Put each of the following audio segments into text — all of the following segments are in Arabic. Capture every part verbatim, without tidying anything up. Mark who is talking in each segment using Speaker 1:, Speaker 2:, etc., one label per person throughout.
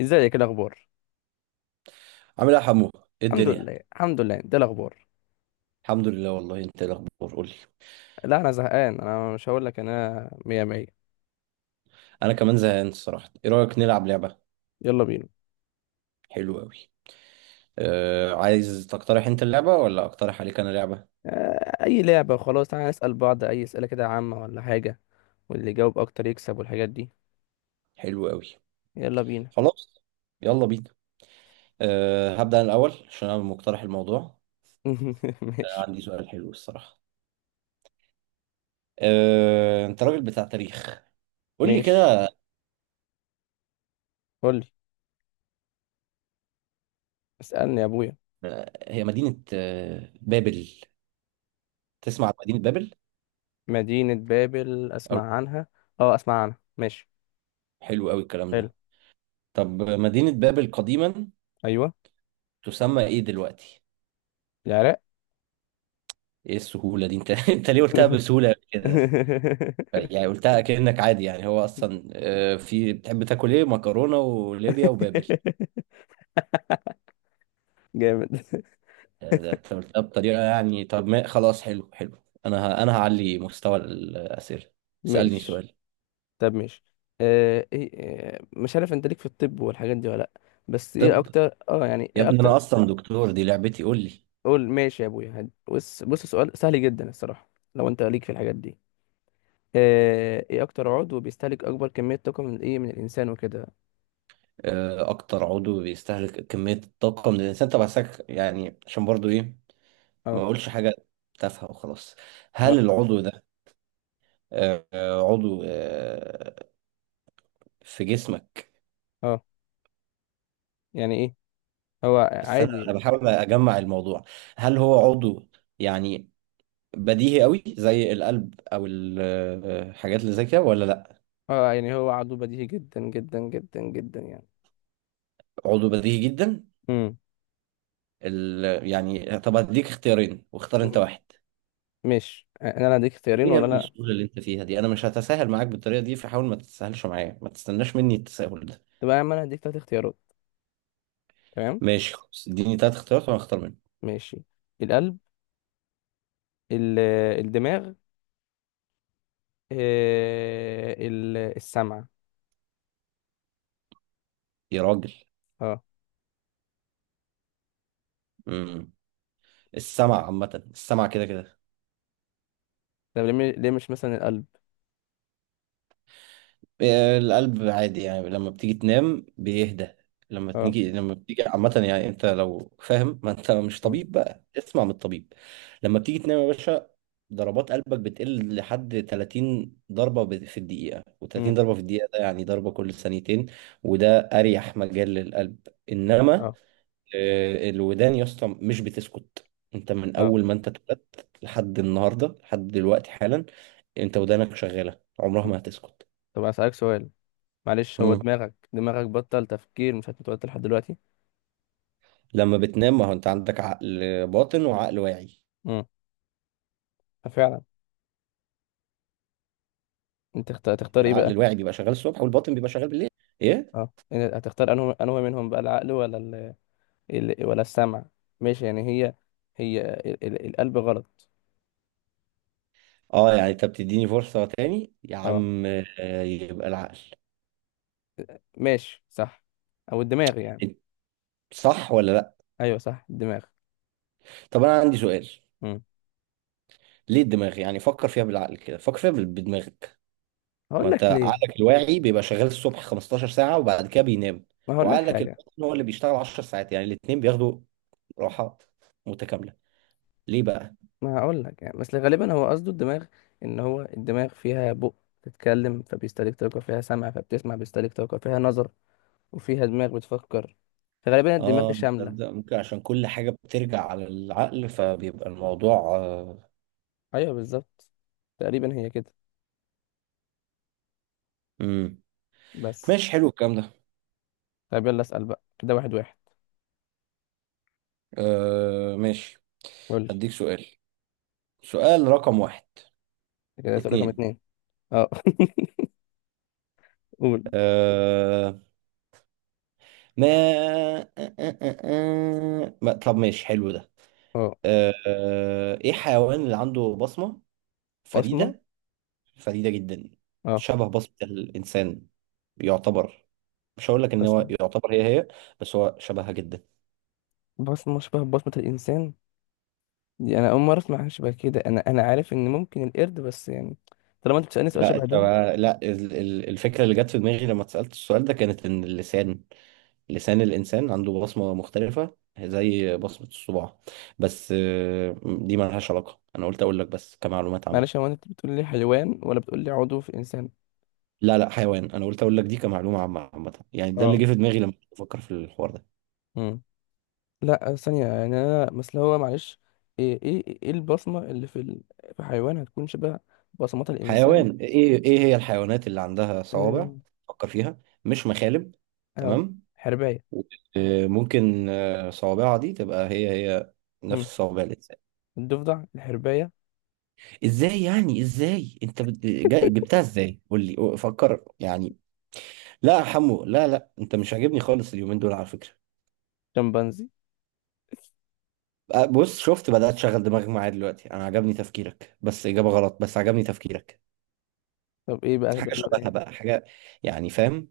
Speaker 1: ازيك؟ إيه الاخبار؟
Speaker 2: عامل ايه يا حمو؟ ايه
Speaker 1: الحمد
Speaker 2: الدنيا؟
Speaker 1: لله الحمد لله ده الاخبار.
Speaker 2: الحمد لله، والله انت ايه الاخبار؟ قول لي.
Speaker 1: لا انا زهقان، انا مش هقول لك، انا مية مية.
Speaker 2: انا كمان زهقان الصراحه، ايه رايك نلعب لعبه؟
Speaker 1: يلا بينا.
Speaker 2: حلو قوي. آه عايز تقترح انت اللعبه ولا اقترح عليك انا لعبه؟
Speaker 1: آه، اي لعبة، خلاص تعالى نسأل بعض اي اسئلة كده عامة ولا حاجة، واللي يجاوب اكتر يكسب والحاجات دي.
Speaker 2: حلو قوي.
Speaker 1: يلا بينا.
Speaker 2: خلاص، يلا بينا. آه هبدا انا الاول عشان انا مقترح الموضوع. آه
Speaker 1: ماشي.
Speaker 2: عندي سؤال حلو الصراحه. آه انت راجل بتاع تاريخ، قول لي
Speaker 1: ماشي،
Speaker 2: كده.
Speaker 1: قول لي. اسألني يا ابويا.
Speaker 2: آه، هي مدينه آه بابل، تسمع عن مدينه بابل؟
Speaker 1: مدينة بابل؟
Speaker 2: أو-
Speaker 1: اسمع عنها. اه اسمع عنها، ماشي.
Speaker 2: حلو قوي الكلام
Speaker 1: حلو.
Speaker 2: ده. طب مدينه بابل قديما
Speaker 1: ايوه.
Speaker 2: تسمى ايه دلوقتي؟
Speaker 1: العراق.
Speaker 2: ايه السهولة دي؟ انت انت ليه قلتها بسهولة كده؟ يعني قلتها كأنك عادي، يعني هو اصلا آه، في بتحب تاكل ايه؟ مكرونة وليبيا وبابل؟
Speaker 1: جامد.
Speaker 2: آه، ده انت قلتها بطريقة، يعني طب ما خلاص، حلو حلو. انا ه... انا هعلي مستوى الأسئلة. اسألني
Speaker 1: ماشي.
Speaker 2: سؤال.
Speaker 1: طب ماشي. آه إيه؟ آه مش عارف انت ليك في الطب والحاجات دي ولا لأ، بس ايه
Speaker 2: طب
Speaker 1: اكتر، اه يعني
Speaker 2: يا
Speaker 1: ايه
Speaker 2: ابني انا
Speaker 1: اكتر.
Speaker 2: اصلا دكتور، دي لعبتي، قول لي.
Speaker 1: قول ماشي يا ابويا، هد- بص بص، سؤال سهل جدا الصراحة، لو انت ليك في الحاجات دي. آه ايه اكتر عضو بيستهلك اكبر كمية طاقة من ايه، من الانسان وكده؟
Speaker 2: آه، اكتر عضو بيستهلك كمية الطاقة من الانسان؟ طب عساك، يعني عشان برضو ايه؟ ما
Speaker 1: اه.
Speaker 2: اقولش حاجة تافهة وخلاص. هل
Speaker 1: اه.
Speaker 2: العضو ده آه، آه، عضو آه، في جسمك؟
Speaker 1: اه يعني ايه؟ هو
Speaker 2: بس انا
Speaker 1: عادي.
Speaker 2: انا بحاول اجمع الموضوع، هل هو عضو يعني بديهي قوي زي القلب او ال- الحاجات اللي زي كده ولا لا؟
Speaker 1: اه يعني هو عضو بديهي جدا جدا جدا جدا يعني.
Speaker 2: عضو بديهي جدا.
Speaker 1: امم
Speaker 2: ال- يعني طب هديك اختيارين واختار انت
Speaker 1: ماشي.
Speaker 2: واحد.
Speaker 1: ماشي آه، انا لا هديك اختيارين
Speaker 2: ايه يا
Speaker 1: ولا
Speaker 2: ابني
Speaker 1: لا.
Speaker 2: السهوله اللي انت فيها دي؟ انا مش هتساهل معاك بالطريقه دي، فحاول ما تتساهلش معايا، ما تستناش مني التساهل ده.
Speaker 1: طب انا هديك تلات اختيارات، تمام؟
Speaker 2: ماشي خلاص، اديني تلات اختيارات وانا اختار منهم.
Speaker 1: ماشي. القلب، ال- الدماغ، إيه ال- السمع.
Speaker 2: يا راجل.
Speaker 1: اه.
Speaker 2: امم السمع عامه، السمع كده كده.
Speaker 1: طب ليه م- ليه مش مثلا القلب؟
Speaker 2: آه، القلب عادي يعني لما بتيجي تنام بيهدى. لما
Speaker 1: اه.
Speaker 2: تيجي لما بتيجي عامة، يعني انت لو فاهم، ما انت مش
Speaker 1: مم.
Speaker 2: طبيب بقى اسمع من الطبيب. لما بتيجي تنام يا باشا، ضربات قلبك بتقل لحد 30 ضربة ب- في الدقيقة، و30
Speaker 1: مم.
Speaker 2: ضربة في الدقيقة ده يعني ضربة كل ثانيتين، وده أريح مجال للقلب. إنما
Speaker 1: اه.
Speaker 2: آه، الودان يا اسطى مش بتسكت. أنت من
Speaker 1: اه.
Speaker 2: أول ما أنت اتولدت لحد النهاردة، لحد دلوقتي حالا، أنت ودانك شغالة، عمرها
Speaker 1: م-
Speaker 2: ما هتسكت.
Speaker 1: طب اسالك سؤال، معلش. هو دماغك دماغك بطل تفكير، مش هتتوتر لحد دلوقتي؟
Speaker 2: لما بتنام، ما هو انت عندك عقل باطن وعقل واعي.
Speaker 1: امم. ففعلا. انت اخت- هتختار ايه
Speaker 2: العقل
Speaker 1: بقى؟
Speaker 2: الواعي بيبقى شغال الصبح، والباطن بيبقى شغال بالليل. ايه؟
Speaker 1: اه، إن- هتختار انه انه منهم بقى العقل ولا ال... ال... ولا السمع؟ ماشي يعني هي، هي ال... ال... القلب غلط.
Speaker 2: اه يعني انت بتديني فرصة تاني يا
Speaker 1: اه
Speaker 2: عم؟ آه، يبقى العقل.
Speaker 1: ماشي، صح. او الدماغ يعني.
Speaker 2: إيه، صح ولا لا؟
Speaker 1: ايوه صح الدماغ.
Speaker 2: طب انا عندي سؤال،
Speaker 1: امم.
Speaker 2: ليه الدماغ يعني؟ فكر فيها بالعقل، كده فكر فيها بال- بدماغك. ما
Speaker 1: هقول
Speaker 2: انت
Speaker 1: لك ليه.
Speaker 2: عقلك الواعي بيبقى شغال الصبح 15 ساعة وبعد كده بينام،
Speaker 1: ما هقول لك
Speaker 2: وعقلك
Speaker 1: حاجه.
Speaker 2: الباطن هو اللي بيشتغل 10 ساعات، يعني الاتنين بياخدوا راحات متكاملة. ليه بقى؟
Speaker 1: ما هقول لك يعني، بس غالبا هو قصده الدماغ، ان هو الدماغ فيها بق، بتتكلم فبيستهلك طاقة، فيها سمع فبتسمع بيستهلك طاقة، فيها نظر وفيها دماغ بتفكر، فغالبا الدماغ دي
Speaker 2: اه
Speaker 1: شاملة.
Speaker 2: تصدق ممكن عشان كل حاجة بترجع على العقل، فبيبقى الموضوع آه.
Speaker 1: ايوه بالظبط، تقريبا هي كده،
Speaker 2: مم.
Speaker 1: بس.
Speaker 2: ماشي، حلو الكلام ده.
Speaker 1: طيب يلا اسأل بقى كده واحد واحد.
Speaker 2: آه ماشي،
Speaker 1: قول لي
Speaker 2: هديك سؤال، سؤال رقم واحد.
Speaker 1: كده سؤال رقم
Speaker 2: اتنين.
Speaker 1: اتنين. اه. قول.
Speaker 2: آه ما آه آه آه آه. ما- طب ماشي، حلو ده.
Speaker 1: اه.
Speaker 2: آه آه، ايه الحيوان اللي عنده بصمة
Speaker 1: بصمة؟
Speaker 2: فريدة؟ فريدة جدا،
Speaker 1: اه.
Speaker 2: شبه بصمة الإنسان. يعتبر، مش هقول لك ان هو
Speaker 1: بصمة.
Speaker 2: يعتبر هي هي، بس هو شبهها جدا.
Speaker 1: بصمة شبه بصمة الإنسان؟ دي أنا أول مرة أسمع عن شبه كده. أنا أنا عارف إن ممكن القرد بس يعني، طالما أنت بتسألني سؤال
Speaker 2: لا، انت
Speaker 1: شبه ده.
Speaker 2: بقى- لا ال- ال- الفكره اللي جت في دماغي لما اتسالت السؤال ده كانت ان اللسان، لسان الانسان عنده بصمه مختلفه زي بصمه الصباع. بس آه، دي ما لهاش علاقه، انا قلت اقول لك بس كمعلومات
Speaker 1: معلش،
Speaker 2: عامه.
Speaker 1: هو انت بتقول لي حيوان ولا بتقول لي عضو في انسان؟
Speaker 2: لا لا حيوان، انا قلت اقول لك دي كمعلومه عامه عامه، يعني ده اللي
Speaker 1: اه.
Speaker 2: جه في دماغي لما كنت بفكر في الحوار ده.
Speaker 1: امم. لا ثانيه، يعني انا مثلا هو معلش، ايه ايه ايه البصمه اللي في ال... في حيوان هتكون شبه بصمات الانسان.
Speaker 2: حيوان ايه ايه هي الحيوانات اللي عندها
Speaker 1: اه.
Speaker 2: صوابع؟ فكر فيها، مش مخالب،
Speaker 1: آه،
Speaker 2: تمام.
Speaker 1: حربايه.
Speaker 2: آه، ممكن آه، صوابعها دي تبقى هي هي،
Speaker 1: امم.
Speaker 2: نفس صوابع الانسان.
Speaker 1: الضفدع، الحربايه،
Speaker 2: ازاي يعني؟ ازاي انت بت- جا- جبتها؟ ازاي قول لي، فكر يعني. لا يا حمو، لا لا انت مش عاجبني خالص اليومين دول على فكرة.
Speaker 1: شمبانزي.
Speaker 2: أه، بص شفت، بدأت تشغل دماغك معايا دلوقتي، انا عجبني تفكيرك بس إجابة غلط، بس عجبني تفكيرك.
Speaker 1: طب ايه بقى
Speaker 2: حاجة
Speaker 1: بقى بقى
Speaker 2: شبهها
Speaker 1: يعني،
Speaker 2: بقى، حاجة، يعني فاهم؟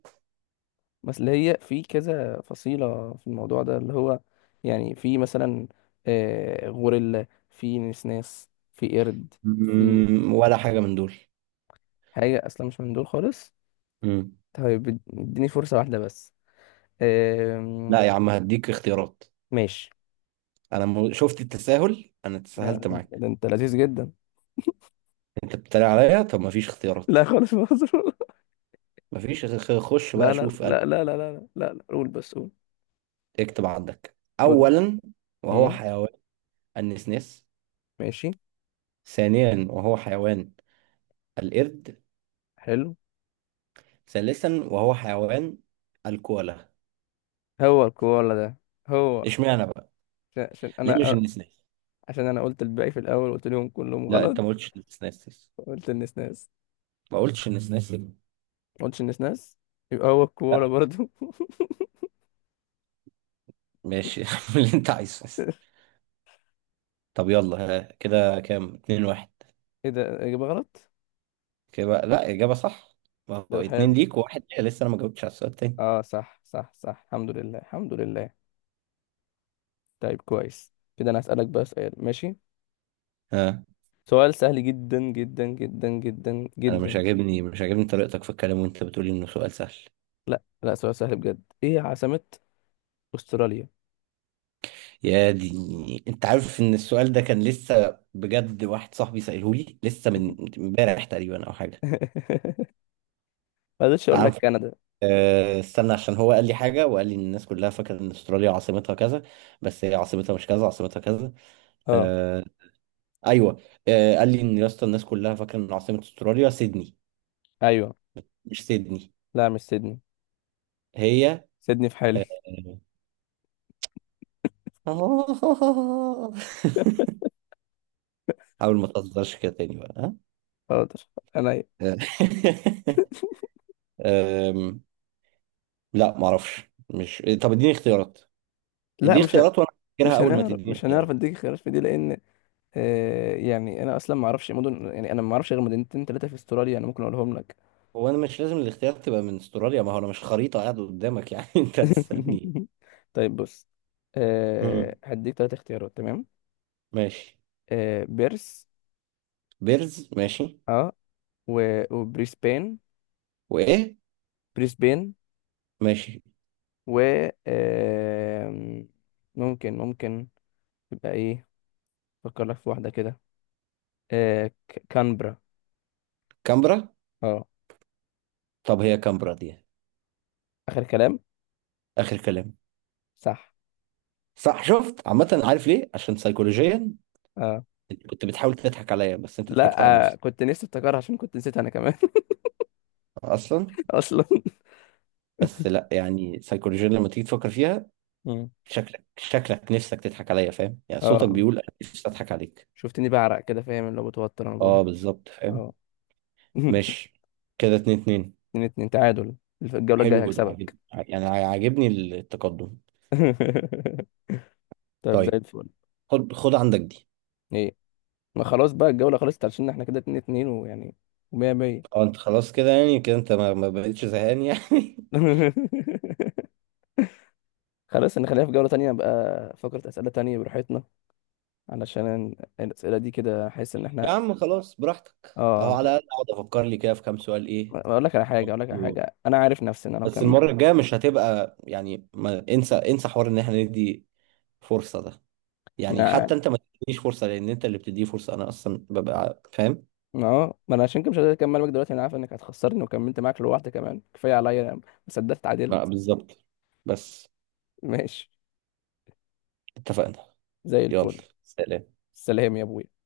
Speaker 1: مثلا هي في كذا فصيله في الموضوع ده اللي هو، يعني في مثلا، آه غوريلا، في نسناس، في قرد، في
Speaker 2: مم، ولا حاجة من دول.
Speaker 1: حاجه اصلا مش من دول خالص.
Speaker 2: مم.
Speaker 1: طيب اد- اديني فرصة واحدة بس. أم...
Speaker 2: لا يا عم، هديك اختيارات.
Speaker 1: ماشي.
Speaker 2: انا م- شفت التساهل؟ انا
Speaker 1: لا
Speaker 2: تساهلت معاك.
Speaker 1: ده انت لذيذ جدا.
Speaker 2: انت بتتريق عليا؟ طب مفيش اختيارات،
Speaker 1: لا، خالص مهزوم.
Speaker 2: مفيش خ- خ- خش بقى
Speaker 1: لا لا
Speaker 2: شوف
Speaker 1: لا
Speaker 2: أنهي.
Speaker 1: لا لا لا لا لا لا، قول بس قول.
Speaker 2: اكتب عندك،
Speaker 1: قول.
Speaker 2: اولا وهو
Speaker 1: امم.
Speaker 2: حيوان، النسناس.
Speaker 1: ماشي
Speaker 2: ثانيا وهو حيوان، القرد.
Speaker 1: حلو.
Speaker 2: ثالثا وهو حيوان، الكوالا.
Speaker 1: هو الكوالا ده، هو.
Speaker 2: اشمعنى بقى؟
Speaker 1: عشان، عشان
Speaker 2: ليه مش
Speaker 1: انا،
Speaker 2: النسناس؟
Speaker 1: عشان انا قلت الباقي في الاول، قلت لهم كلهم
Speaker 2: لا
Speaker 1: غلط.
Speaker 2: انت ما قلتش النسناس،
Speaker 1: قلت النسناس.
Speaker 2: ما قلتش النسناس.
Speaker 1: ما قلتش النسناس. يبقى هو الكوالا
Speaker 2: لا،
Speaker 1: برضو.
Speaker 2: ماشي، اعمل اللي انت عايزه. طب يلا ها، كده كام؟ اتنين واحد.
Speaker 1: ايه ده؟ اجابة غلط؟
Speaker 2: كده بقى، لا اجابة صح، ما هو
Speaker 1: ده
Speaker 2: اتنين
Speaker 1: حلو.
Speaker 2: ليك وواحد ليا، لسه انا ما جاوبتش على السؤال التاني.
Speaker 1: اه صح صح صح، الحمد لله الحمد لله. طيب كويس كده، انا هسألك بقى سؤال ماشي،
Speaker 2: ها.
Speaker 1: سؤال سهل جدا جدا جدا جدا
Speaker 2: انا مش
Speaker 1: جدا.
Speaker 2: عاجبني مش عاجبني طريقتك في الكلام وانت بتقولي انه سؤال سهل.
Speaker 1: لا لا سؤال سهل بجد. ايه عاصمة استراليا؟
Speaker 2: يا دي، انت عارف ان السؤال ده كان لسه بجد واحد صاحبي سأله لي لسه من امبارح تقريبا او حاجه.
Speaker 1: ما قدرتش اقول
Speaker 2: تعال
Speaker 1: لك
Speaker 2: نف-
Speaker 1: كندا.
Speaker 2: آه، استنى، عشان هو قال لي حاجه وقال لي ان الناس كلها فاكره ان استراليا عاصمتها كذا، بس هي عاصمتها مش كذا، عاصمتها كذا.
Speaker 1: اه.
Speaker 2: آه، ايوه. آه قال لي ان يا اسطى الناس كلها فاكره ان عاصمه استراليا سيدني.
Speaker 1: ايوه.
Speaker 2: مش سيدني
Speaker 1: لا مش سيدني.
Speaker 2: هي.
Speaker 1: سيدني في حالي.
Speaker 2: آه، حاول ما تهزرش كده تاني بقى.
Speaker 1: حاضر. انا.
Speaker 2: ها. آه. لا معرفش، مش، طب اديني اختيارات،
Speaker 1: لا
Speaker 2: اديني
Speaker 1: مش ه...
Speaker 2: اختيارات وانا هفتكرها
Speaker 1: مش
Speaker 2: اول ما
Speaker 1: هنعرف،
Speaker 2: تديني
Speaker 1: مش هنعرف
Speaker 2: اختيارات.
Speaker 1: اديك خيارات في دي، لان آه يعني انا اصلا ما اعرفش مدن، يعني انا ما اعرفش غير مدينتين ثلاثه في استراليا، انا ممكن اقولهم لك.
Speaker 2: هو انا مش لازم الاختيارات تبقى من استراليا، ما هو انا مش خريطة قاعد قدامك يعني، انت هتسألني.
Speaker 1: طيب بص،
Speaker 2: مم.
Speaker 1: آه هديك ثلاث اختيارات، تمام؟
Speaker 2: ماشي.
Speaker 1: آه بيرس.
Speaker 2: بيرز ماشي.
Speaker 1: اه. و... وبريسبين.
Speaker 2: وايه؟
Speaker 1: بريسبين.
Speaker 2: ماشي.
Speaker 1: و، آم، ممكن، ممكن يبقى ايه، افكر لك في واحدة كده، آه، ك- كانبرا.
Speaker 2: كامبرا.
Speaker 1: اه.
Speaker 2: طب هي كامبرا دي؟
Speaker 1: اخر كلام.
Speaker 2: اخر كلام.
Speaker 1: صح.
Speaker 2: صح، شفت؟ عامة عارف ليه؟ عشان سيكولوجيا
Speaker 1: اه.
Speaker 2: انت كنت بتحاول تضحك عليا، بس انت
Speaker 1: لا
Speaker 2: ضحكت على
Speaker 1: آه،
Speaker 2: نفسك
Speaker 1: كنت نفسي افتكرها عشان كنت نسيت انا كمان.
Speaker 2: اصلا.
Speaker 1: اصلا.
Speaker 2: بس لا يعني سيكولوجيا لما تيجي تفكر فيها،
Speaker 1: مم.
Speaker 2: شكلك شكلك نفسك تضحك عليا، فاهم؟ يعني صوتك
Speaker 1: اه.
Speaker 2: بيقول انا نفسي اضحك عليك.
Speaker 1: شفتني بعرق كده، فاهم اللي هو متوتر انا
Speaker 2: اه
Speaker 1: بقولها.
Speaker 2: بالظبط، فاهم.
Speaker 1: اه.
Speaker 2: ماشي، كده اتنين اتنين.
Speaker 1: اتنين اتنين تعادل. الف- الجولة الجاية
Speaker 2: حلو ده، عاجبني،
Speaker 1: هكسبك.
Speaker 2: يعني عاجبني التقدم.
Speaker 1: طيب، زي
Speaker 2: طيب،
Speaker 1: الفل.
Speaker 2: خد خد عندك دي.
Speaker 1: ايه؟ ما خلاص بقى الجولة خلصت، عشان احنا كده اتنين اتنين ويعني، ومية مية.
Speaker 2: اه انت خلاص كده، يعني كده انت ما, ما بقتش زهقان يعني.
Speaker 1: خلاص نخليها في جولة تانية بقى، فقرة أسئلة تانية براحتنا، علشان الأسئلة دي كده أحس إن
Speaker 2: يا
Speaker 1: إحنا،
Speaker 2: عم خلاص براحتك،
Speaker 1: آه
Speaker 2: اهو
Speaker 1: أنا
Speaker 2: على الاقل اقعد افكر لي كده في كام سؤال، ايه.
Speaker 1: أقول لك على حاجة، أقول لك على حاجة. أنا عارف نفسي إن أنا لو
Speaker 2: بس
Speaker 1: كم،
Speaker 2: المرة الجاية مش هتبقى، يعني ما انسى انسى حوار ان احنا ندي فرصة ده، يعني
Speaker 1: مع-
Speaker 2: حتى انت ما تدينيش فرصة، لان انت اللي بتديه فرصة انا اصلا ببقى فاهم.
Speaker 1: آه ما أنا عشان كده مش قادر أكمل معاك دلوقتي، أنا عارف إنك هتخسرني، وكملت معاك لوحدي كمان كفاية عليا، أنا ما صدقت
Speaker 2: آه،
Speaker 1: اتعادلت.
Speaker 2: بالظبط، بس
Speaker 1: ماشي.
Speaker 2: اتفقنا.
Speaker 1: زي
Speaker 2: يلا،
Speaker 1: الفل.
Speaker 2: سلام.
Speaker 1: سلام يا أبوي.